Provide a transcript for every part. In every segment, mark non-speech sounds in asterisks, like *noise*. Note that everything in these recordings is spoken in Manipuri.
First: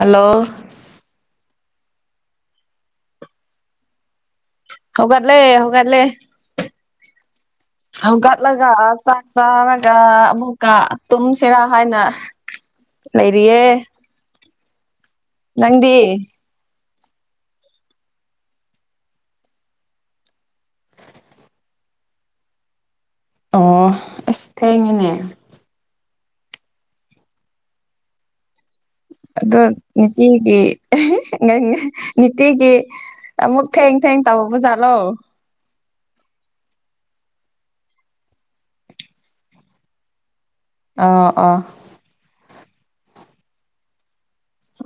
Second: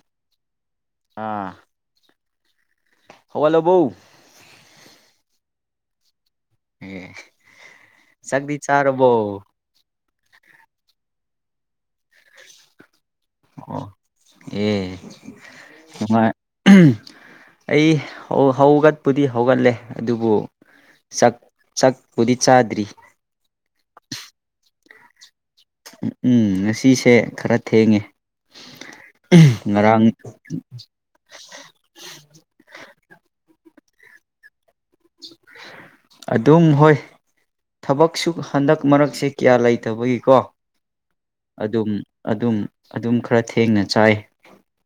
ꯍꯜꯂꯣ ꯍꯧꯒꯠꯂꯕꯣ ꯍꯧꯒꯠꯂꯦ ꯍꯧꯒꯠꯂꯦ ꯑꯦ ꯆꯥꯛꯗꯤ ꯍꯧꯒꯠꯂꯒ ꯆꯥꯔꯕꯣ ꯆꯥꯛ ꯆꯥꯒ ꯀ ꯑꯃꯨꯛꯀ ꯇꯨꯝꯁꯤꯔꯥ ꯍꯥꯏꯅ ꯂꯩꯔꯤꯌꯦ ꯑꯣ ꯑꯦ ꯅꯪꯗꯤ ꯅꯨꯡꯉꯥꯏ ꯑꯩ ꯍꯧꯒꯠꯄꯨꯗꯤ ꯍꯧꯒꯠꯂꯦ ꯑꯗꯨꯕꯨ ꯁꯛ ꯆꯛꯄꯨꯗꯤ ꯆꯥꯗ꯭ꯔꯤ ꯑꯣ ꯑꯁ ꯊꯦꯡꯉꯦꯅꯦ ꯎꯝ ꯉꯁꯤꯁꯦ ꯈꯔ ꯊꯦꯡꯉꯦ ꯑꯗꯣ ꯉꯔꯥꯡ ꯅꯤꯇꯤꯒꯤ ꯅꯤꯇꯤꯒꯤ ꯑꯃꯨꯛ ꯊꯦꯡ ꯊꯦꯡ ꯇꯧꯕ ꯖꯥꯠꯂꯣ ꯑꯗꯨꯝ ꯍꯣꯏ ꯊꯕꯛꯁꯨꯨ ꯍꯟꯗꯛ ꯃꯔꯛꯁꯦ ꯀꯌꯥ ꯂꯩꯇꯕꯒꯤꯀꯣ ꯑꯥ ꯑꯥ ꯑꯗꯨꯝ ꯑꯗꯨꯝ ꯑꯗꯨꯝ ꯈꯔ ꯊꯦꯡꯅ ꯆꯥꯏ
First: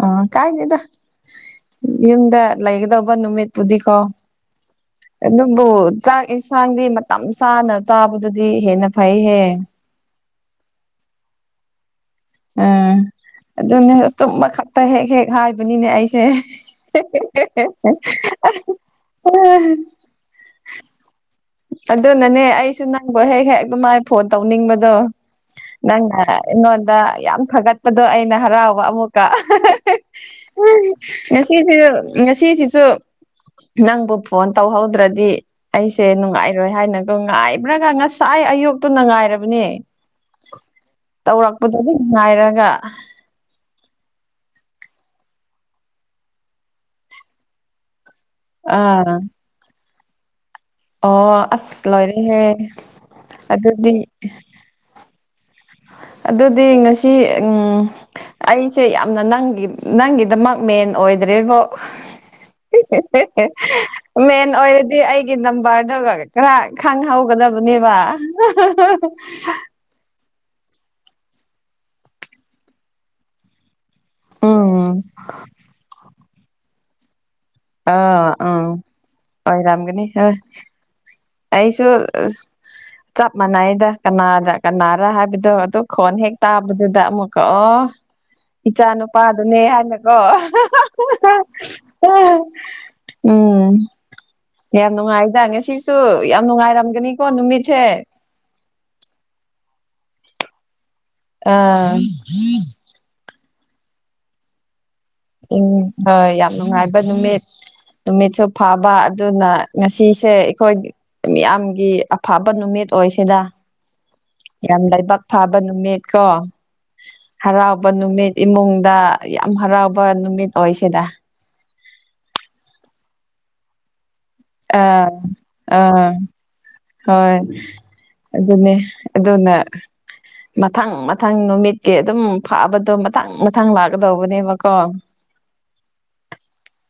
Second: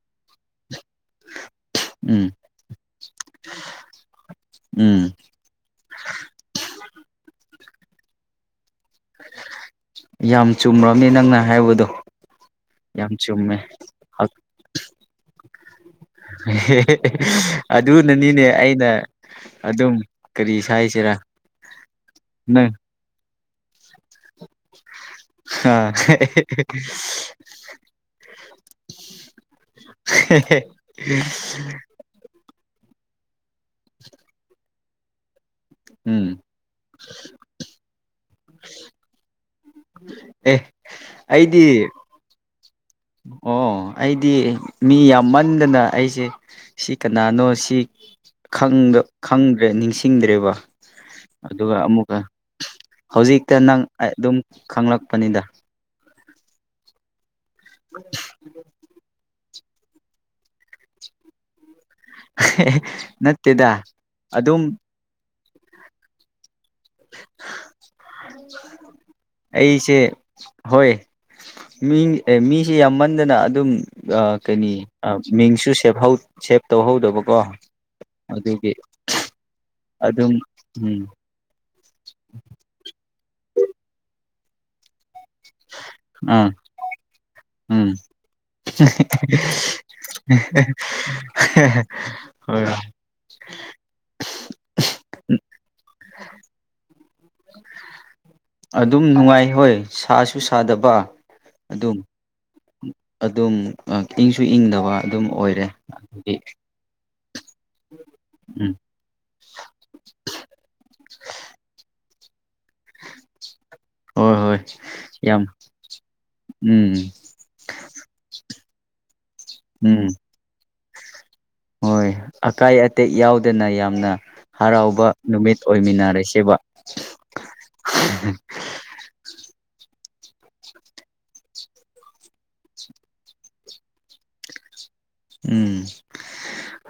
ꯑ ꯀꯥꯏꯗꯦꯗ ꯎꯝ ꯌꯨꯝꯗ ꯂꯩꯒꯗꯧꯕ ꯅꯨꯃꯤꯠꯄꯨꯗꯤꯀꯣ ꯎꯝ ꯑꯗꯨꯕꯨ ꯆꯥꯛ ꯌꯦꯟꯁꯥꯡꯗꯤ ꯃꯇꯝ ꯆꯥꯅ ꯆꯥꯕꯗꯗꯤ ꯍꯦꯟꯅ ꯐꯩꯍꯦ ꯌꯥꯝ ꯆꯨꯝꯔꯕꯅꯤ ꯅꯪꯅ ꯍꯥꯏꯕꯗꯣ ꯎꯝ ꯌꯥꯝ ꯆꯨꯝꯃꯦ ꯑꯗꯨꯅꯦ ꯆꯨꯝꯕ ꯈꯛꯇ ꯍꯦꯛ ꯍꯦꯛ ꯍꯥꯏꯕꯅꯤꯅꯦ ꯑꯩ ꯑꯗꯨꯅꯅꯤꯅꯦ ꯑꯩꯅ ꯑꯗꯨꯝ ꯀꯔꯤ ꯍꯥꯢꯁꯤꯔꯥ ꯑꯗꯨꯅꯅꯦ ꯑꯩꯁꯨꯨ ꯅꯪ ꯅꯪꯕꯨ ꯍꯦꯛ ꯍꯦꯛ ꯑꯗꯨ ꯃꯥꯏ ꯐꯣꯟ ꯇꯧꯅꯤꯡꯕꯗꯣ ꯑ ꯅꯪꯅ ꯑꯩꯉꯣꯟꯗ ꯐꯊꯒꯠꯄꯗꯣ ꯑꯩꯅ ꯍꯔꯥꯎꯕ ꯑꯃꯨꯛꯀ ꯉꯁꯤꯁꯤ ꯉꯁꯤꯁꯤꯁꯨ ꯅꯪꯕꯨ ꯐꯣꯟ ꯇꯧꯍꯧꯗ꯭ꯔꯗꯤ ꯑꯩꯁꯦ ꯎꯝ ꯅꯨꯡꯉꯥꯏꯔꯣꯏ ꯍꯥꯏꯅꯒ ꯉꯥꯏꯕ꯭ꯔꯒ ꯉꯁꯥꯏ ꯑꯌꯣꯛꯇꯨꯅ ꯉꯥꯏꯔꯕꯅꯦ ꯑꯦ ꯑꯩꯗꯤ ꯇꯧꯔꯛꯄꯗꯣ ꯑꯗꯨꯝ ꯉꯥꯏꯔꯒ ꯑꯣ ꯑꯩꯗꯤ ꯃꯤ ꯌꯥꯝꯃꯟꯗꯅ ꯑꯩꯁꯦ ꯁꯤ ꯀꯅꯥꯅꯣ ꯁꯤ ꯑꯥ ꯈꯪꯗ꯭ꯔꯦ ꯅꯤꯡꯁꯤꯡꯗ꯭ꯔꯦꯕ ꯑꯣ ꯑꯗꯨꯒ ꯑꯁ ꯑꯃꯨꯛꯀ ꯂꯣꯏꯔꯦꯍꯦ ꯍꯧꯖꯤꯛꯇ ꯅꯪ ꯑꯗꯨꯗꯤ ꯑꯗꯨꯝ ꯈꯪꯂꯛꯄꯅꯤꯗ ꯑꯗꯨꯗꯤ ꯉꯁꯤ ꯎꯝ ꯑꯩꯁꯦ ꯌꯥꯝꯅ ꯅꯪꯒꯤ ꯅꯪꯒꯤꯗꯃꯛ ꯃꯦꯟ ꯑꯣꯏꯗ꯭ꯔꯤꯕ ꯅꯠꯇꯦꯗ ꯃꯦꯟ ꯑꯗꯨꯝ ꯑꯣꯏꯔꯗꯤ ꯑꯩ ꯒꯤ ꯅꯝꯕꯔꯗꯨꯒ ꯈꯔ ꯈꯪꯍꯧꯒꯗꯕꯅꯦꯕ ꯑꯩꯁꯦ ꯍꯣꯏ ꯃꯤ ꯃꯤꯁꯦ ꯌꯥꯝꯃꯟꯗꯅ ꯑꯗꯨꯝ ꯀꯩꯅꯤ ꯎꯝ ꯃꯤꯡꯁꯨ ꯁꯦꯞ ꯇꯧꯍꯧꯗꯕꯀꯣ ꯑ ꯎꯝ ꯑꯗꯨꯒꯤ ꯍꯣꯏꯔꯝꯒꯅꯤ ꯍ ꯑꯗꯨꯝ ꯎꯝ ꯑꯩꯁꯨ ꯆꯞ ꯃꯥꯟꯅꯏꯗ ꯀꯅꯥꯗ ꯀꯅꯥꯔꯥ ꯍꯥꯏꯕꯗꯣ ꯑꯗꯨ ꯈꯣꯟ ꯍꯦꯛ ꯑꯥ ꯇꯥꯕꯗꯨꯗ ꯑꯃꯨꯛꯀ ꯑꯣ ꯎꯝ ꯏꯆꯥ ꯅꯨꯄꯥꯗꯨꯅꯦ ꯍꯥꯏꯅꯀꯣ ꯍꯣꯏ ꯎꯝ ꯌꯥꯝ ꯅꯨꯡꯉꯥꯏꯗ ꯉꯁꯤ ꯁꯨ ꯌꯥꯝ ꯅꯨꯡꯉꯥꯏꯔꯝꯒꯅꯤꯀꯣ ꯅꯨꯃꯤꯠꯁꯦ ꯑꯗꯨꯝ ꯅꯨꯡꯉꯥꯏ ꯍꯣꯏ ꯁꯥꯁꯨ ꯁꯥꯗꯕ ꯑꯥ ꯑꯗꯨꯝ ꯑꯗꯨꯝ ꯏꯪꯁꯨ ꯏꯪꯗꯕ ꯑꯗꯨꯝ ꯑꯣꯏꯔꯦ ꯎꯝ ꯍꯣꯏ ꯍꯥꯏꯗꯤ ꯌꯥꯝ ꯅꯨꯡꯉꯥꯏꯕ ꯅꯨꯃꯤꯠ ꯅꯨꯃꯤꯠꯁꯨ ꯎꯝ ꯐꯕ ꯑꯗꯨꯅ ꯉꯁꯤꯁꯦ ꯑꯩꯈꯣꯏ ꯃꯤꯌꯥꯝꯒꯤ ꯑꯐꯕ ꯅꯨꯃꯤꯠ ꯑꯣꯏꯁꯤꯗ ꯍꯣꯏ ꯍꯣꯏ ꯌꯥꯝ ꯂꯩꯕꯥꯛ ꯌꯥꯝ ꯐꯥꯕ ꯅꯨꯃꯤꯠ ꯀꯣ ꯎꯝ ꯍꯔꯥꯎꯕ ꯅꯨꯃꯤꯠ ꯏꯃꯨꯡꯗ ꯌꯥꯝ ꯍꯔꯥꯎꯕ ꯎꯝ ꯅꯨꯃꯤꯠ ꯑꯣꯏꯁꯤꯗ ꯍꯣꯏ ꯑꯀꯥꯏ ꯑꯇꯦꯛ ꯌꯥꯎꯗꯅ ꯌꯥꯝꯅ ꯑ ꯍꯔꯥꯎꯕ ꯅꯨꯃꯤꯠ ꯑꯥ ꯑꯣꯏꯃꯤꯟꯅꯔꯁꯦꯕ ꯍꯣꯏ ꯑꯗꯨ ꯑꯗꯨꯗꯣꯟꯅ ꯃꯊꯪ ꯃꯊꯪ ꯅꯨꯃꯤꯠꯀꯤ ꯑꯗꯨꯝ ꯐꯥꯕꯗꯣ ꯃꯊꯪ ꯃꯊꯪ ꯂꯥꯛꯀꯗꯧꯕꯅꯦꯕꯀꯣ ꯎꯝ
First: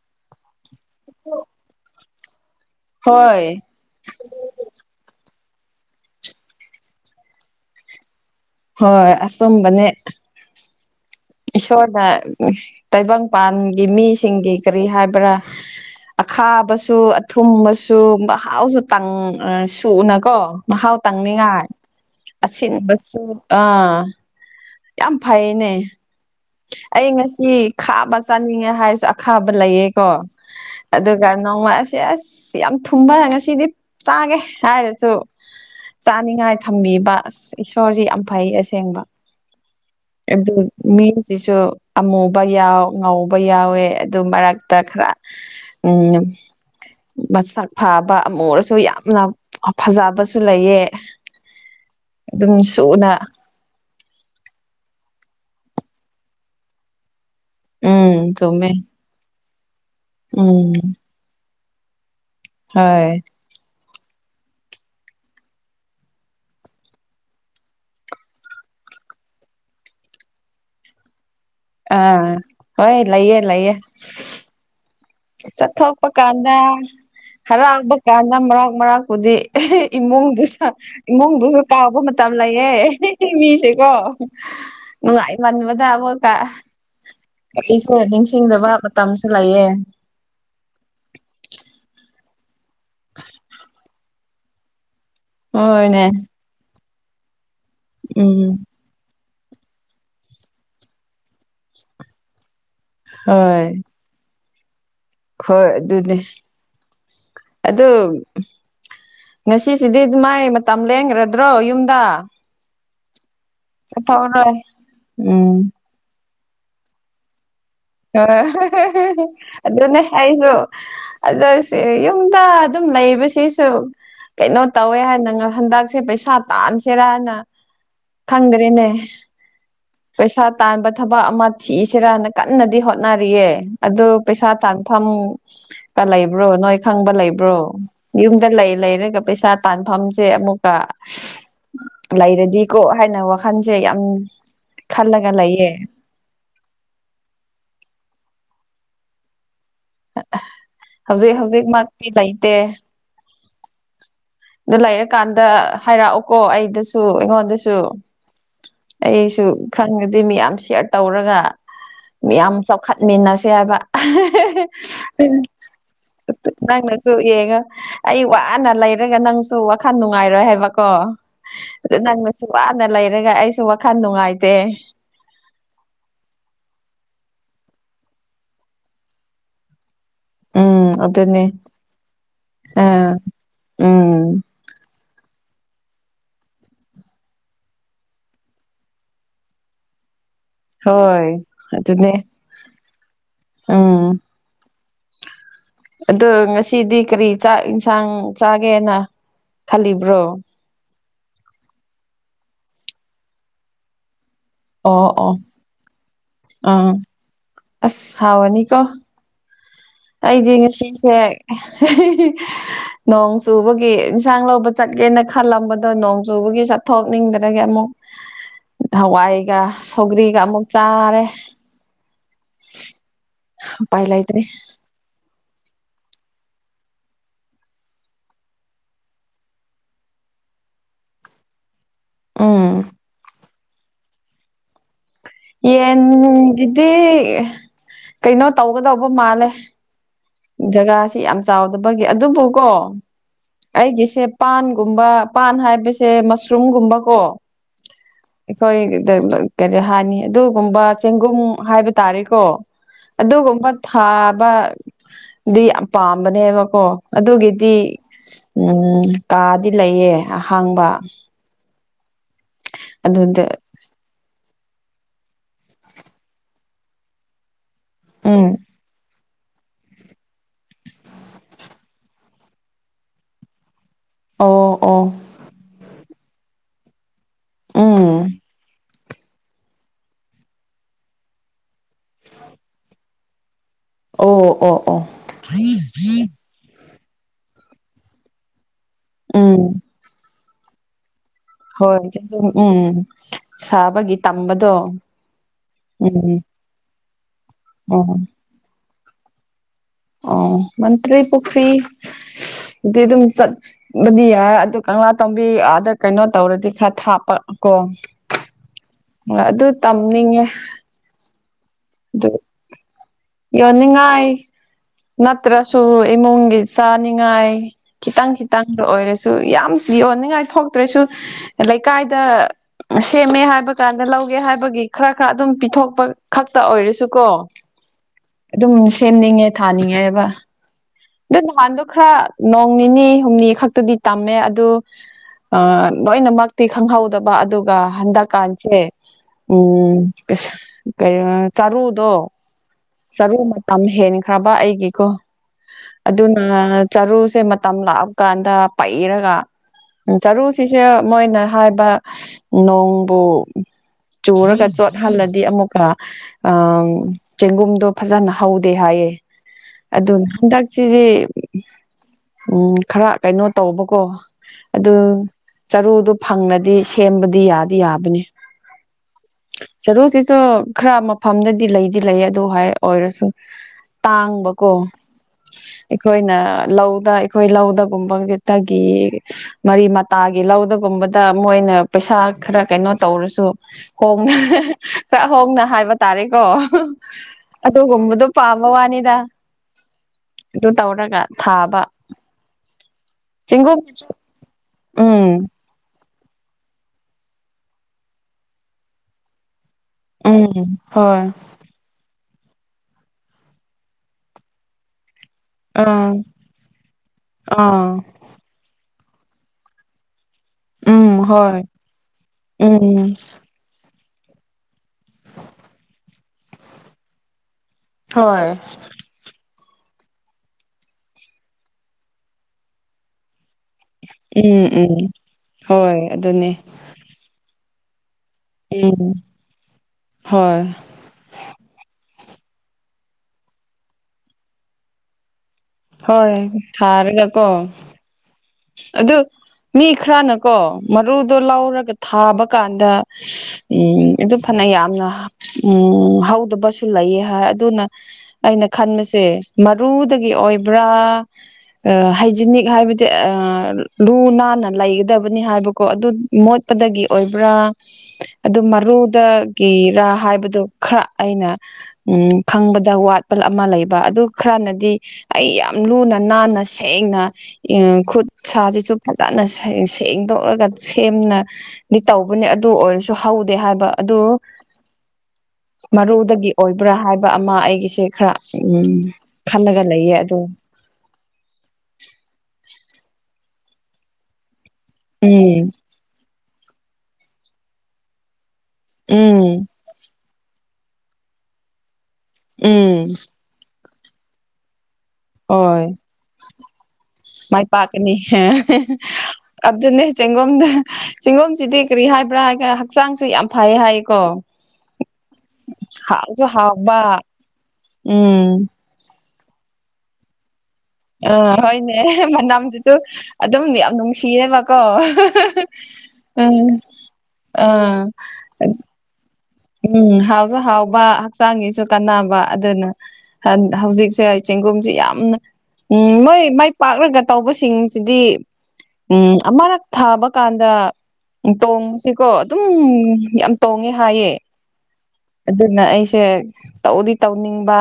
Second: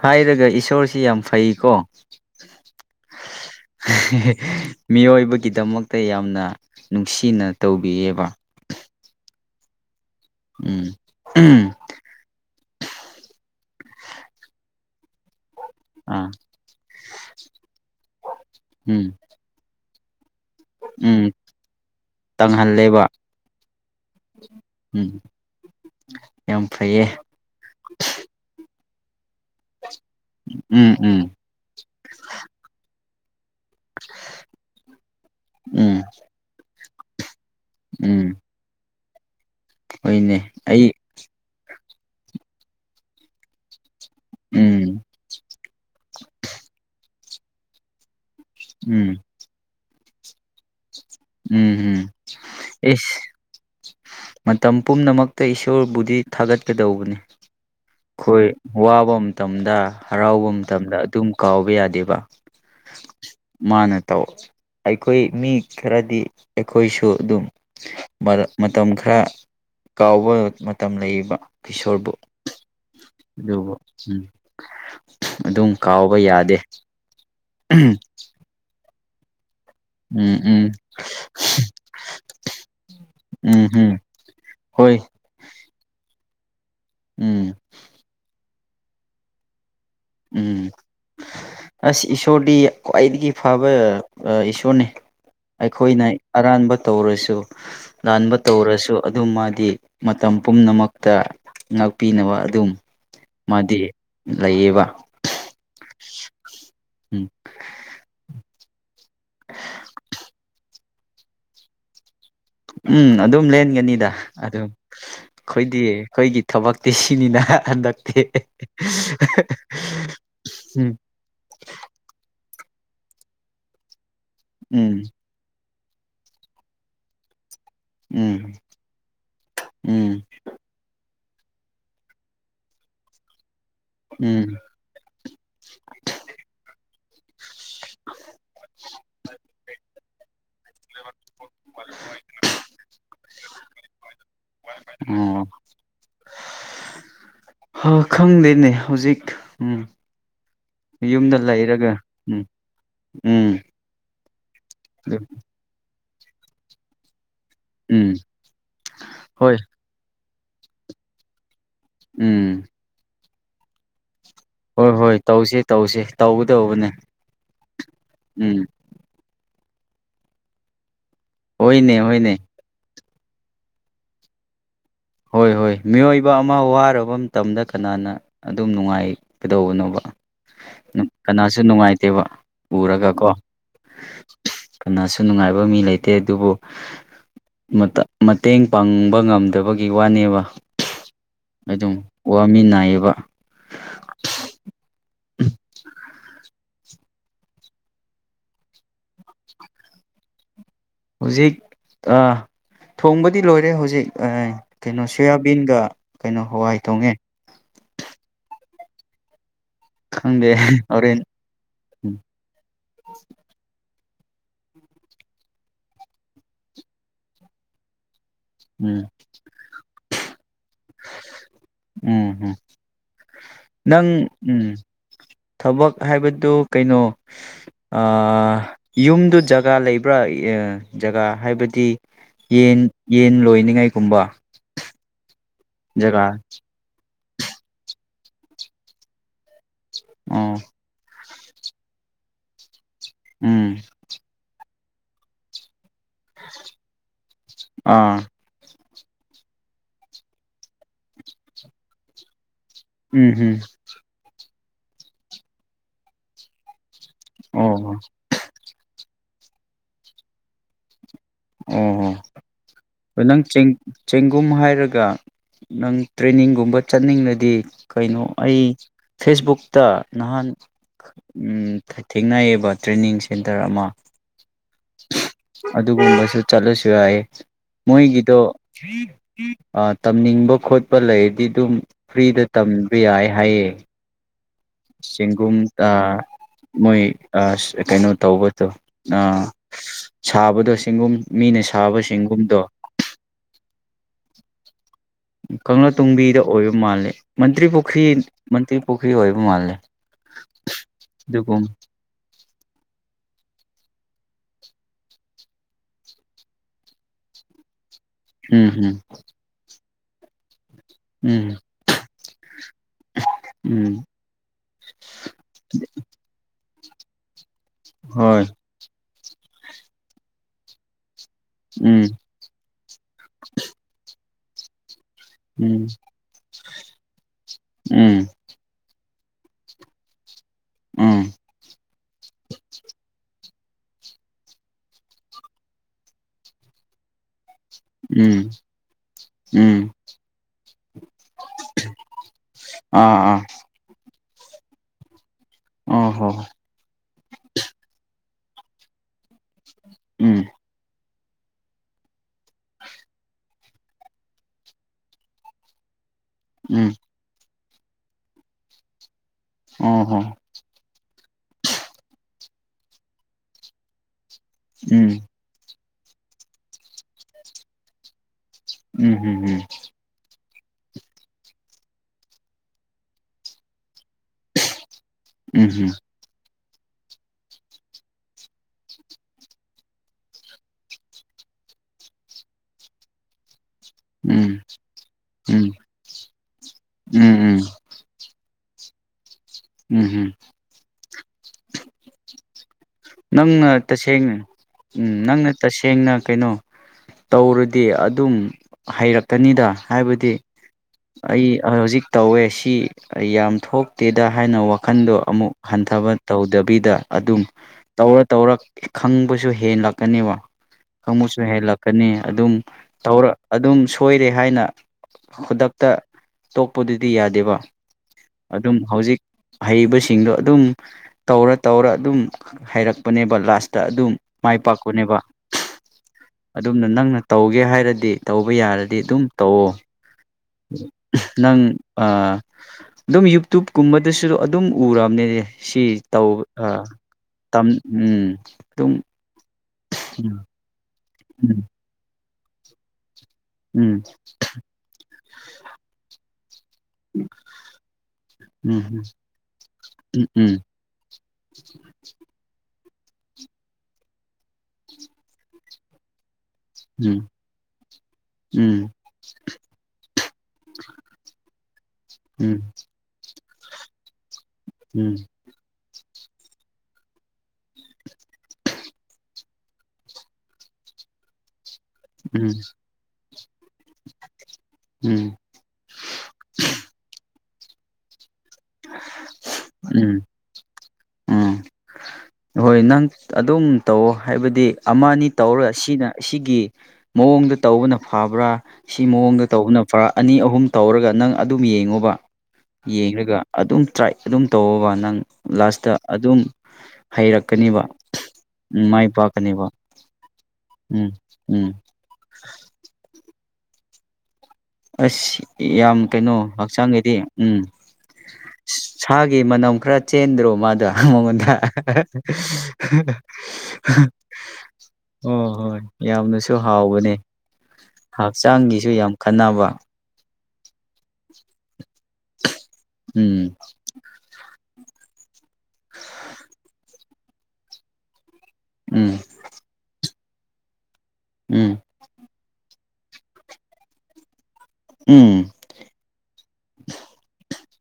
ꯍꯥꯏꯔꯒ ꯏꯁꯣꯔꯁꯤ ꯌꯥꯝ ꯐꯩꯀꯣ ꯍꯣꯏ *unintelligible* ꯃꯤꯑꯣꯏꯕꯒꯤꯗꯃꯛꯇ ꯌꯥꯝꯅ ꯅꯨꯡꯁꯤꯅ ꯇꯧꯕꯤꯑꯕ ꯍꯣꯏ ꯑꯁꯣꯝꯒꯅꯦ ꯎꯝ ꯎꯝ ꯏꯁꯣꯔꯅ ꯇꯥꯏꯕꯪꯄꯥꯟꯒꯤ ꯃꯤꯁꯤꯡꯒꯤ ꯀꯔꯤ ꯍꯥꯏꯕ꯭ꯔꯥ ꯑꯥ ꯑꯈꯥꯕꯁꯨ ꯑꯊꯨꯝꯕꯁꯨ ꯃꯍꯥꯎꯁꯨ ꯇꯥꯡ ꯎꯝ ꯁꯨꯅꯀꯣ ꯃꯍꯥꯎ ꯎꯝ ꯇꯪꯅꯤꯡꯉꯥꯏ ꯇꯪꯍꯜꯂꯦꯕ ꯑꯁꯤꯨꯝꯕꯁꯨ ꯑꯥ ꯎꯝ ꯌꯥꯝ ꯐꯩꯅꯦ ꯌꯥꯝ ꯐꯩꯌꯦ ꯑꯩ ꯉꯁꯤ ꯈꯥꯕ ꯆꯥꯅꯤꯡꯉꯦ ꯍꯥꯏꯔꯁꯨ ꯑꯈꯥꯕ ꯂꯩꯌꯦꯀꯣ ꯎꯝ ꯑꯗꯨ ꯎꯝ ꯅꯣꯡꯃꯁꯦ ꯑꯁ ꯌꯥꯝ ꯊꯨꯝꯕ ꯉꯁꯤꯗꯤ ꯆꯥꯒꯦ ꯍꯥꯏꯔꯁꯨ ꯎꯝ ꯆꯥꯅꯤꯡꯉꯥꯏ ꯊꯝꯕꯤꯕ ꯑ ꯏꯁꯣꯔꯁꯤ ꯌꯥꯝ ꯎꯝ ꯐꯩ ꯑꯁꯦꯡꯕ ꯍꯣꯏꯅꯦ ꯑꯗꯨ ꯑꯩ ꯃꯤꯁꯤꯁꯨ ꯑꯃꯨꯕ ꯌꯥꯎ ꯉꯧꯕ ꯌꯥꯎꯋꯦ ꯑꯗꯨ ꯃꯔꯛꯇ ꯎꯝ ꯈꯔ ꯎꯝ ꯃꯁꯛ ꯐꯥꯕ ꯑꯃꯨ ꯑꯣꯏꯔꯁꯨ ꯁꯨ ꯎꯝ ꯌꯥꯝꯅ ꯐꯖꯕꯁꯨ ꯂꯩꯌꯦ ꯎꯝ ꯎꯝ ꯑꯗꯨꯝ ꯁꯨꯅ ꯑꯦꯁ ꯃꯇꯝ ꯄꯨꯝꯅꯃꯛꯇ ꯏꯁꯣꯔꯕꯨꯗꯤ ꯊꯥꯒꯠꯀꯗꯧꯕꯅꯤ ꯎꯝ ꯑꯩꯈꯣꯏ ꯆꯨꯝꯃꯦ ꯋꯥꯕ ꯃꯇꯝꯗ ꯍꯔꯥꯎꯕ ꯎꯝ ꯃꯇꯝꯗ ꯑꯗꯨꯝ ꯀꯥꯎꯕ ꯌꯥꯗꯦꯕ ꯍꯣꯏ ꯃꯥꯅ ꯇꯧ ꯑꯩꯈꯣꯏ ꯃꯤ ꯈꯔꯗꯤ ꯑꯩꯈꯣꯏꯁꯨ ꯑꯗꯨꯝ ꯃꯇꯝ ꯈꯔ ꯀꯥꯎꯕ ꯃꯇꯝ ꯂꯩꯕ ꯑꯥ ꯍꯣꯏ ꯂꯩꯩꯌꯦꯦ ꯂꯩꯌꯦꯦ ꯎꯝ ꯑꯗꯨꯝ ꯆꯠꯊꯣꯛꯄ ꯀꯥꯎꯕ ꯀꯥꯟꯗ ꯌꯥꯗꯦ ꯍꯔꯥꯎꯕ ꯀꯥꯟꯗ ꯃꯔꯥꯛ ꯃꯔꯥꯛꯄꯨꯗꯤ ꯎꯝ ꯎꯝ ꯏꯃꯨꯡꯕꯨꯁ ꯏꯃꯨꯡꯕꯨꯁꯨ ꯀꯥꯎꯕ ꯃꯇꯝ ꯂꯩꯌꯦ ꯎꯝ ꯃꯤꯁꯦꯀꯣ ꯎꯝ ꯍꯣꯏ ꯃꯟꯕꯗꯕ ꯑꯃꯨꯛꯀ ꯎꯝ ꯑꯩꯁꯨ ꯅꯤꯡꯁꯤꯡꯗꯕ ꯃꯇꯝꯁꯨ ꯂꯩꯌꯦ ꯎꯝ ꯑꯁ ꯏꯁꯣꯔꯗꯤ ꯈ꯭ꯋꯥꯏꯗꯒꯤ ꯐꯕ ꯏꯁꯣꯔꯅꯦ ꯍꯣꯏꯅꯦ ꯑꯩꯈꯣꯏꯅ ꯑꯔꯥꯟꯕ ꯇꯧꯔꯁꯨ ꯂꯥꯟꯕ ꯎꯝ ꯇꯧꯔꯁꯨ ꯑꯗꯨꯝ ꯃꯥꯗꯤ ꯃꯇꯝ ꯄꯨꯝꯅꯃꯛꯇ ꯉꯥꯛꯄꯤꯅꯕ ꯑꯗꯨꯝ ꯍꯣꯏ ꯃꯥꯗꯤ ꯂꯩꯌꯦꯕ ꯍꯣꯏ ꯑꯗꯨꯅꯦ ꯎꯝ ꯑꯗꯨ ꯉꯁꯤꯁꯤꯗꯤ ꯗꯨꯃꯥꯏ ꯃꯇꯝ ꯂꯦꯡꯒꯔꯗ꯭ꯔꯣ ꯌꯨꯝꯗ ꯎꯝ ꯑꯗꯨꯝ ꯂꯦꯟꯒꯅꯤꯗ ꯆꯠꯊꯣꯛꯑꯔꯣꯏ ꯑꯗꯨꯝ ꯎꯝ ꯑꯩꯈꯣꯏꯗꯤ ꯑꯩꯈꯣꯏꯒꯤ ꯊꯕꯛꯇꯤ ꯁꯤꯅꯤꯅ ꯍꯟꯗꯛ ꯑ ꯑꯗꯨꯅꯦ ꯑꯩꯁꯨ ꯎꯝ ꯑꯗ ꯌꯨꯝꯗ ꯑꯗꯨꯝ ꯂꯩꯕꯁꯤꯁꯨ ꯀꯩꯅꯣ ꯎꯝ ꯇꯧꯋꯦ ꯍꯥꯏꯅ ꯍꯟꯗꯛꯁꯦ ꯄꯩꯁꯥ ꯇꯥꯟꯁꯦꯔꯅ ꯎꯝ ꯈꯪꯗ꯭ꯔꯦꯅꯦ ꯎꯝ ꯄꯩꯁꯥ ꯇꯥꯟꯕ ꯊꯕꯛ ꯑꯃ ꯊꯤꯁꯦꯔꯅ ꯀꯟꯅꯗꯤ ꯍꯣꯠꯅꯔꯤꯌꯦ ꯑꯗꯨ ꯄꯩꯁꯥ ꯎꯝ ꯇꯥꯟ ꯐꯝ ꯀ ꯂꯩꯕ꯭ꯔꯣ ꯅꯣꯏ ꯈꯪꯕ ꯂꯩꯕ꯭ꯔꯣ ꯌꯨꯝꯗ ꯂꯩꯔ ꯂꯩꯔꯒ ꯄꯩꯁꯥ ꯇꯥꯟꯐꯝꯁꯦ ꯑꯃꯨꯛꯀ ꯂꯩꯔꯗꯤ ꯀꯣ ꯍꯥꯏꯅ ꯋꯥꯈꯜꯁꯦ ꯌꯥꯝ ꯈꯜꯂꯒ ꯑꯣ ꯂꯩꯌꯦ ꯑ ꯈꯪꯗꯦꯅꯦ ꯍꯧꯖꯤꯛ ꯎꯝ ꯍꯧꯖꯤꯛ ꯌꯨꯝꯗ ꯂꯩꯔꯒ ꯍꯧꯖꯤꯛꯃꯛꯇꯤ ꯎꯝ ꯂꯩꯇꯦ ꯎꯝ ꯑꯗꯨ ꯂꯩꯔꯀꯥꯟꯗ ꯍꯥꯏꯔꯛꯑꯣꯀꯣ ꯑꯩꯗꯁꯨ ꯑꯩꯉꯣꯟꯗꯁꯨ ꯁꯨ ꯎꯝ ꯑꯩꯁꯨ ꯍꯣꯏ ꯈꯪꯉꯗꯤ ꯃꯤꯌꯥꯝ ꯁꯤꯌꯥꯔ ꯇꯧꯔꯒ ꯃꯤꯌꯥꯝ ꯎꯝ ꯆꯥꯎꯈꯠꯃꯤꯟꯅꯁꯦ ꯍꯥꯏꯕ ꯍꯣꯏ ꯍꯣꯏ ꯇꯧꯁꯦ ꯇꯧꯁꯦ ꯇꯧꯒꯗꯧꯕꯅꯦ ꯅꯪꯅꯁꯨ ꯌꯦꯡꯉ ꯑꯩ ꯎꯝ ꯋꯥꯅ ꯂꯩ ꯔꯒ ꯅꯪꯁꯨ ꯋꯥꯈꯜ ꯅꯨꯡꯉꯥꯏꯔꯣꯏ ꯍꯥꯏꯕꯀꯣ ꯍꯣꯏꯅꯦ ꯍꯣꯏꯅꯦ ꯅꯪꯅꯁꯨ ꯋꯥꯅ ꯂꯩꯔꯒ ꯑꯩꯁꯨ ꯋꯥꯈꯜ ꯅꯨꯡꯉꯥꯏꯇꯦ ꯍꯣꯏ ꯍꯣꯏ ꯃꯤꯑꯣꯏꯕ ꯑꯃ ꯋꯥꯔꯕ ꯃꯇꯝꯗ ꯀꯅꯥꯅ ꯑꯗꯨꯝ ꯅꯨꯡꯉꯥꯏꯒꯗꯧꯕꯅꯣꯕ ꯎꯝ ꯑꯗꯨꯅꯦ ꯀꯅꯥꯁꯨ ꯅꯨꯡꯉꯥꯏꯇꯦꯕ ꯑꯥ ꯎꯔꯒꯀꯣ ꯎꯝ ꯀꯅꯥꯁꯨ ꯅꯨꯡꯉꯥꯏꯕ ꯃꯤ ꯂꯩꯇꯦ ꯑꯗꯨꯕꯨ ꯃꯇꯦꯡ ꯄꯥꯡꯕ ꯉꯝꯗꯕ ꯒꯤ ꯋꯥꯅꯦꯕ ꯍꯣꯏ ꯑꯗꯨꯝ ꯑꯗꯨꯅꯦ ꯋꯥꯃꯤꯅꯥꯏꯌꯦꯕ ꯎꯝ ꯑꯗꯣ ꯉꯁꯤꯗꯤ ꯀꯔꯤ ꯆꯥꯛ ꯌꯦꯟꯁꯥꯡ ꯆꯥꯒꯦꯅ ꯈꯜꯂꯤꯕ꯭ꯔꯣ ꯍꯧꯖꯤꯛ ꯑ ꯊꯣꯡꯕꯗꯤ ꯂꯣꯏꯔꯦ ꯍꯧꯖꯤꯛ ꯀꯩꯅꯣ ꯑꯣ ꯑꯣ ꯁꯣꯌꯥꯕꯤꯟꯒ ꯀꯩꯅꯣ ꯍꯋꯥꯏ ꯑꯥ ꯊꯣꯡꯉꯦ ꯑꯁ ꯍꯥꯎꯔꯅꯤ ꯀꯣ ꯈꯪꯗꯦ ꯑꯩꯗꯤ ꯉꯁꯤꯁꯦ ꯍꯣꯔꯦꯟ ꯅꯣꯡ ꯆꯨꯕꯒꯤ ꯏꯟꯁꯥꯡ ꯂꯧꯕ ꯆꯠꯒꯦꯅ ꯈꯜꯂꯝꯕꯗꯣ ꯅꯣꯡ ꯆꯨꯕꯒꯤ ꯆꯠꯊꯣꯛꯅꯤꯡꯗ꯭ꯔꯒꯦ ꯑꯃꯨꯛ ꯎꯝ ꯍꯋꯥꯏꯒ ꯁꯧꯒ꯭ꯔꯤꯒ ꯑꯃꯨꯛ ꯆꯥꯔꯦ ꯎꯝ ꯎꯝ ꯎꯄꯥꯏ ꯅꯪ ꯂꯩꯇ꯭ꯔꯦ ꯎꯝ ꯊꯕꯛ ꯍꯥꯏꯕꯗꯨ ꯀꯩꯅꯣ ꯌꯨꯝꯗꯨ ꯖꯒꯥ ꯂꯩꯕ꯭ꯔꯥ ꯖꯒꯥ ꯍꯥꯏꯕꯗꯤ ꯎꯝ ꯌꯦꯟ ꯌꯦꯟ ꯂꯣꯏꯅꯤꯉꯥꯏꯒꯨꯝꯕ ꯌꯦꯟꯒꯤꯗꯤ ꯀꯩꯅꯣ ꯇꯧꯒꯗꯧꯕ ꯃꯥꯜꯂꯦ ꯑꯣ ꯖꯒꯥꯁꯤ ꯌꯥꯝ ꯆꯥꯎꯗꯕꯒꯤ ꯑꯗꯨꯕꯨ ꯀꯣ ꯎꯝ ꯑꯩꯒꯤꯁꯦ ꯄꯥꯟ ꯒꯨꯨꯝꯕ ꯄꯥꯟ ꯍꯥꯏꯕꯁꯦ ꯃꯁꯔꯨꯝꯒꯨꯝꯕ ꯀꯣ ꯑꯥ ꯑꯩꯈꯣꯏ ꯀꯔꯤ ꯍꯥꯏꯅꯤ ꯑꯗꯨꯒꯨꯝꯕ ꯆꯦꯡꯒꯨꯝ ꯍꯥꯏꯕ ꯇꯥꯔꯦꯀꯣ ꯎꯝ ꯎꯝ ꯑꯗꯨꯒꯨꯝꯕ ꯊꯥꯕꯗꯤ ꯌꯥꯝ ꯄꯥꯝꯕꯅꯦꯕꯀꯣ ꯑꯗꯨꯒꯤꯗꯤ ꯑꯣ ꯎꯝ ꯀꯥꯗꯤ ꯂꯩꯌꯦ ꯑꯍꯥꯡꯕ ꯑꯣꯣ ꯅꯪ ꯑꯗꯨꯗ ꯆꯦꯡ ꯆꯦꯡꯒꯨꯝ ꯍꯥꯏꯔꯒ ꯅꯪ ꯇ꯭ꯔꯦꯅꯤꯡꯒꯨꯝꯕ ꯆꯠꯅꯤꯡꯂꯗꯤ ꯀꯩꯅꯣ ꯎꯝ ꯑꯩ ꯐꯦꯁꯕꯨꯛꯇ ꯅꯍꯥꯟ ꯊꯦꯡꯅꯏꯌꯦꯕ ꯇ꯭ꯔꯦꯅꯤꯡ ꯁꯦꯟꯇꯔ ꯑꯃ ꯑꯣ ꯑꯣ ꯑꯗꯨꯒꯨꯝꯕꯁꯨ ꯆꯠꯂꯁꯨ ꯌꯥꯏ ꯎꯝ ꯃꯣꯏꯒꯤꯗꯣ ꯇꯝꯅꯤꯡꯕ ꯈꯣꯠꯄ ꯂꯩꯔꯗꯤ ꯑꯗꯨꯝ ꯐ꯭ꯔꯤꯗ ꯇꯝꯕ ꯌꯥꯏ ꯍꯥꯏꯌꯦ ꯑꯣ ꯑꯣ ꯑꯣ ꯑꯣ ꯆꯦꯡꯒꯨꯝ ꯃꯣꯏ ꯀꯩꯅꯣ ꯇꯧꯕꯗꯣ ꯎꯝ ꯁꯥꯕꯗꯣ ꯁꯦꯡꯒꯨꯝ ꯍꯣꯏ ꯑꯗꯨꯝ ꯎꯝ ꯁꯥꯕꯒꯤ ꯇꯝꯕꯗꯣ ꯀꯪꯂ ꯇꯣꯡꯕꯤꯗ ꯎꯝ ꯑꯣꯏꯕ ꯃꯥꯜꯜꯂꯤꯦ ꯃꯟꯇ꯭ꯔꯤ ꯄꯨꯈ꯭ꯔꯤ ꯑꯣ ꯃꯟꯇ꯭ꯔꯤ ꯄꯨꯈ꯭ꯔꯤ ꯑꯣꯏꯕ ꯃꯥꯜꯂꯦ ꯑꯣ ꯃꯟꯇ꯭ꯔꯤ ꯑꯗꯨꯒꯨꯝ ꯄꯨꯈ꯭ꯔꯤꯗꯤ ꯑꯗꯨꯝ ꯆꯠ ꯕꯨꯗꯤ ꯌꯥꯏ ꯑꯗꯨ ꯀꯪꯂꯥ ꯇꯣꯝꯕꯤ ꯑꯗ ꯀꯩꯅꯣ ꯇꯧꯔꯗꯤ ꯈꯔ ꯊꯥꯞꯄ ꯀꯣ ꯎꯝ ꯍꯝ ꯑꯗꯨ ꯇꯝꯅꯤꯡꯉꯦ ꯎꯝ ꯑꯗꯨ ꯎꯝ ꯀꯅꯤꯡꯉꯥꯏ ꯅꯠꯇ꯭ꯔꯁꯨ ꯏꯃꯨꯡꯒꯤ ꯆꯥꯅꯤꯡꯉꯥꯏ ꯈꯤꯇꯪ ꯍꯣꯏ ꯈꯤꯇꯪꯗ ꯑꯣꯏꯔꯁꯨ ꯌꯥꯝꯌꯣꯟꯅꯤꯡꯉꯥꯏ ꯊꯣꯛꯇ꯭ꯔꯁꯨ ꯎꯝ ꯂꯩꯀꯥꯏꯗ ꯁꯦꯝꯃꯦ ꯍꯥꯏꯕ ꯀꯥꯟꯗ ꯂꯧꯒꯦ ꯍꯥꯏꯕꯒꯤ ꯈꯔ ꯈꯔ ꯑꯗꯨꯝ ꯎꯝ ꯄꯤꯊꯣꯛꯄ ꯈꯛꯇ ꯑꯣꯏꯔꯁꯨ ꯀꯣ ꯎꯝ ꯑꯗꯨꯝ ꯁꯦꯝꯅꯤꯡꯉꯦ ꯊꯥꯅꯤꯡꯉꯦꯕ ꯎꯝ ꯑꯗꯨ ꯅꯍꯥꯟ ꯈꯔ ꯅꯣꯡ ꯅꯤꯅꯤ ꯍꯨꯝꯅꯤ ꯈꯛꯇꯗꯤ ꯇꯝꯃꯦ ꯑꯗꯨ ꯂꯣꯏꯅꯃꯛꯇꯤ ꯈꯪꯍꯧꯗꯕ ꯑꯗꯨꯒ ꯎꯝ ꯍꯟꯗꯛꯀꯥꯟꯁꯦ ꯎꯝ ꯀꯩꯅ ꯆꯥꯔꯨꯗꯣ ꯑ ꯑꯥ ꯌꯥꯝ ꯍꯦꯟꯈ꯭ꯔꯕ ꯑꯩꯒꯤꯀꯣ ꯑꯣ ꯍꯣ ꯑꯗꯨꯅ ꯆꯔꯨꯁꯦ ꯃꯇꯝ ꯂꯥꯛꯑꯀꯥꯟꯗ ꯄꯩꯔꯒ ꯎꯝ ꯆꯔꯨꯁꯤ ꯁꯦ ꯃꯣꯏꯅ ꯍꯥꯏꯕ ꯅꯣꯡꯕꯨ ꯆꯨꯔꯒ ꯆꯣꯠꯍꯜꯂꯗꯤ ꯑꯃꯨꯛꯀ ꯎ ꯎꯝ ꯆꯦꯡꯒꯨꯝꯗꯣ ꯐꯖꯅ ꯍꯧꯗꯦ ꯍꯥꯏꯌꯦꯦ ꯑꯣ ꯍꯣ ꯑꯗꯨꯅ ꯍꯟꯗꯛꯁꯤꯗꯤ ꯈꯔ ꯀꯩꯅꯣ ꯇꯧꯕꯀꯣ ꯑꯗꯨ ꯎꯝ ꯆꯔꯨꯗꯨ ꯐꯪꯂꯪꯂꯗꯤ ꯁꯦꯝꯕꯗꯤ ꯌꯥꯗꯤ ꯌꯥꯕꯅꯤ ꯎꯝ ꯎꯝ ꯎꯝ ꯆꯔꯨꯁꯤꯁꯨ ꯈꯔ ꯃꯐꯝꯗꯗꯤ ꯂꯩꯗꯤ ꯂꯩ ꯑꯗꯨ ꯍꯥꯏꯔ ꯑꯣꯏꯔꯁꯨ ꯇꯥꯡꯕꯀꯣ ꯎꯝ ꯎꯝ ꯑꯩꯈꯣꯏꯅ ꯂꯧꯗ ꯑꯩꯈꯣꯏ ꯂꯧꯗꯒꯨꯝꯕ ꯈꯤꯇꯒꯤ ꯃꯔꯤ ꯇꯥꯒꯤ ꯂꯧꯗꯒꯨꯝꯕꯗ ꯃꯣꯏꯅ ꯄꯩꯁꯥ ꯈꯔ ꯀꯩꯅꯣ ꯇꯧꯔꯁꯨ ꯍꯣꯡꯅ ꯈꯔ ꯎꯝ ꯍꯣꯡꯅ ꯍꯥꯏꯕ ꯇꯥꯔꯦꯀꯣ ꯎꯝ ꯎꯝ ꯎꯝ ꯑꯗꯨꯒꯨꯝꯕꯗ ꯄꯥꯕꯕꯥꯅꯤꯗ ꯎꯝ ꯍꯝ ꯑꯗꯨ ꯇꯧꯔꯒ ꯊꯥꯕ ꯅꯪꯅ ꯆꯦꯡꯒꯨꯝ ꯇꯁꯦꯡꯅ ꯎꯝ ꯅꯪꯅ ꯇꯁꯦꯡꯅ ꯀꯩꯅꯣ ꯇꯧꯔꯗꯤ ꯑꯗꯨꯝ ꯍꯩꯔꯛꯀꯅꯤꯗ ꯍꯥꯏꯕꯗꯤ ꯎꯝ ꯍꯣꯏ ꯑꯩ ꯍꯧꯖꯤꯛ ꯇꯧꯋꯦ ꯁꯤ ꯌꯥꯝ ꯊꯣꯛꯇꯦꯗ ꯍꯥꯏꯅ ꯋꯥꯈꯟꯗꯣ ꯑꯃꯨꯛ ꯑꯥ ꯍꯟꯊꯕ ꯇꯧꯗꯕꯤꯗ ꯑꯗꯨꯝ ꯑꯥ ꯇꯧꯔ ꯇꯧꯔ ꯈꯪꯕꯁꯨ ꯍꯦꯜꯂꯛꯀꯅꯤꯕ ꯎꯝ ꯈꯉꯨꯁꯨ ꯍꯣꯏ ꯍꯦꯜꯂꯛꯀꯅꯤ ꯑꯗꯨꯝ ꯎꯝ ꯇꯧꯔ ꯑꯗꯨꯝ ꯁꯣꯏꯔꯦ ꯍꯥꯏꯅ ꯈꯨꯗꯛꯇ ꯇꯣꯛꯄꯗꯨꯗꯤ ꯌꯥꯗꯦꯕ ꯍꯣꯏ ꯑꯗꯨꯝ ꯍꯧꯖꯤꯛ ꯍꯩꯕꯁꯤꯡꯗꯣ ꯑꯗꯨꯝ ꯇꯧꯔ ꯇꯧꯔ ꯑꯗꯨꯝ ꯍꯩꯔꯛꯄꯅꯦꯕ ꯂꯥꯁ ꯇ ꯑꯗꯨꯝ ꯃꯥꯏ ꯎꯝ ꯎꯝ ꯄꯥꯛꯄꯅꯦꯕ ꯍꯣꯏ ꯑꯗꯨꯅꯦ ꯑꯗꯨ ꯑꯅ ꯅꯪꯅ ꯇꯧꯒꯦ ꯍꯥꯏꯔꯗꯤ ꯇꯧꯕ ꯌꯥꯔꯗꯤ ꯎꯝ ꯑꯗꯨꯝ ꯇꯧꯑꯣ ꯍꯣꯏ ꯅꯪ ꯑꯥ ꯑꯗꯨꯝ ꯌꯨꯇꯨꯞꯀꯨꯝꯕꯗꯁꯨ ꯑꯗꯨꯝ ꯎꯔꯕꯅꯦ ꯁꯤ ꯍꯣꯏ ꯇꯧꯕ ꯊꯥꯔꯒꯀꯣ ꯎꯝ ꯑꯗꯨ ꯃꯤ ꯈꯔꯅꯀꯣ ꯃꯔꯨꯗꯣ ꯎꯝ ꯂꯧꯔꯒ ꯊꯥꯕ ꯀꯥꯟꯗ ꯎꯝ ꯑꯗꯨ ꯐꯅ ꯌꯥꯝꯅ ꯎꯝ ꯍꯧꯗꯕꯁꯨ ꯂꯩꯌꯦ ꯍꯥꯏ ꯑꯗꯨꯅ ꯑꯩꯅ ꯎꯝ ꯈꯟꯕꯁꯦ ꯃꯔꯨꯗꯒꯤ ꯎꯝ ꯑꯣꯏꯕ ꯄꯨ ꯍꯥꯏꯅꯤꯛ ꯍꯥꯏꯕꯗꯤ ꯂꯨ ꯅꯥꯟꯅ ꯂꯩꯒꯗꯕꯅꯤ ꯍꯥꯏꯕꯀꯣ ꯑꯗꯨ ꯃꯣꯠꯄꯗꯒꯤ ꯎꯝ ꯎꯝ ꯑꯣꯏꯕ꯭ꯔꯥ ꯎꯝ ꯑꯗꯨ ꯎꯝ ꯃꯔꯨꯗꯒꯤꯔꯥ ꯍꯥꯏꯕꯗꯨ ꯈꯔ ꯑꯩꯅ ꯎꯝ ꯐꯪꯕꯗ ꯋꯥꯠꯄ ꯑꯃ ꯂꯩꯕ ꯑꯗꯨ ꯈꯔꯅꯗꯤ ꯑꯩ ꯌꯥꯝ ꯂꯨꯅ ꯅꯥꯟꯅ ꯁꯦꯡꯅ ꯈꯨꯠ ꯁꯥꯁꯤꯁꯨ ꯐꯖꯅ ꯁꯦꯡꯗꯣꯛꯔꯒ ꯁꯦꯝꯅꯗꯤ ꯇꯧꯕꯅꯤ ꯎꯝ ꯑꯗꯨ ꯑꯣꯏꯔꯁꯨ ꯍꯧꯗꯦ ꯍꯥꯏꯕ ꯑꯗꯨ ꯎꯝ ꯃꯔꯨꯗꯒꯤ ꯑꯣꯏꯕ꯭ꯔꯥ ꯍꯥꯏꯕ ꯑꯃ ꯑꯩꯒꯤꯁꯦ ꯈꯔ ꯎꯝ ꯈꯜꯂꯒ ꯂꯩꯌꯦ ꯎꯝ ꯑꯗꯨ ꯎꯝ ꯍꯣꯏ ꯅꯪ ꯑꯗꯨꯝ ꯇꯧ ꯍꯥꯏꯕꯗꯤ ꯑꯃ ꯑꯅꯤ ꯎꯝ ꯇꯧꯔꯒ ꯁꯤꯅ ꯑꯁꯤꯒꯤ ꯃꯑꯣꯡꯗ ꯇꯧꯕꯅ ꯐꯕ꯭ꯔꯥ ꯁꯤ ꯎꯝ ꯃꯑꯣꯡꯗ ꯇꯧꯕꯅ ꯐꯔꯥ ꯑꯅꯤ ꯑꯍꯨꯝ ꯇꯧꯔꯒ ꯅꯪ ꯑꯗꯨꯝ ꯌꯦꯡꯉꯣꯕ ꯎꯝ ꯌꯦꯡꯒ ꯑꯗꯨꯝ ꯇ꯭ꯔꯥꯏ ꯑꯗꯨꯝ ꯇꯧꯕ ꯅꯪ ꯍꯣꯏ ꯂꯥꯁꯇ ꯑꯗꯨꯝ ꯃꯥꯏ ꯍꯩꯔꯛꯀꯅꯦꯕ ꯄꯥꯛꯀꯅꯤ ꯎꯝ ꯃꯥꯏ ꯄꯥꯛꯀꯅꯦꯕ ꯑꯅꯦ ꯆꯦꯡꯒꯣꯝꯗ ꯎꯝ ꯎꯝ ꯆꯦꯡꯒꯣꯝꯁꯤꯗꯤ ꯀꯔꯤ ꯍꯥꯏꯕ꯭ꯔꯥ ꯍꯥꯏꯒ ꯍꯛꯆꯥꯡꯁꯨ ꯌꯥꯝ ꯐꯩ ꯍꯥꯏꯌꯦꯀꯣ ꯑꯁ ꯌꯥꯝ ꯀꯩꯅꯣ ꯍꯛꯆꯥꯡꯒꯤꯗꯤ ꯍꯥꯎꯕ ꯎꯝ ꯑ ꯎꯝ ꯁꯥꯒꯤ ꯃꯅꯝ ꯈꯔ ꯆꯦꯟꯗ꯭ꯔꯣ ꯃꯥꯗ ꯑ ꯃꯗ ꯍꯣꯏꯅꯦ ꯃꯅꯝꯗꯨꯁꯨ ꯑꯗꯨꯝ ꯌꯥꯝ ꯅꯨꯡꯁꯤꯌꯦꯕꯀꯣ ꯑꯣ ꯍꯣꯏ ꯌꯥꯝꯅꯁꯨ ꯎꯝ ꯍꯥꯎꯕꯅꯦ ꯑꯥ ꯍꯛꯆꯥꯡꯒꯤꯁꯨ ꯌꯥꯝ ꯀꯟꯅꯅꯕ ꯎꯝ ꯍꯥꯎꯁꯨ ꯍꯥꯎꯕ ꯍꯛꯆꯥꯡꯒꯤꯁꯨ ꯀꯥꯟꯅꯕ ꯑꯗꯨꯅ ꯎꯝ ꯑ ꯍꯧꯖꯤꯛꯁꯦ ꯆꯦꯡꯒꯨꯝꯁꯦ ꯌꯥꯝꯅ ꯎꯝ ꯃꯣꯏ ꯃꯥꯏ ꯄꯥꯛꯂꯒ ꯇꯧꯕꯁꯤꯡꯁꯤꯗꯤ ꯎꯝ ꯑꯃꯔꯛ ꯊꯥꯕ ꯀꯥꯟꯗ ꯎꯝ ꯇꯣꯡꯁ ꯀꯣ ꯑꯗꯨꯝ ꯌꯥꯝ ꯇꯣꯡꯉꯦ ꯍꯥꯏꯌꯦ ꯎꯝ ꯑꯗꯨꯅ ꯑꯩꯁꯦ ꯇꯧꯗꯤ ꯇꯧꯅꯤꯡꯕ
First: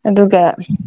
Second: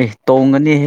ꯑꯦ ꯑꯗꯨꯒ ꯇꯣꯡꯒꯅꯤꯍꯦ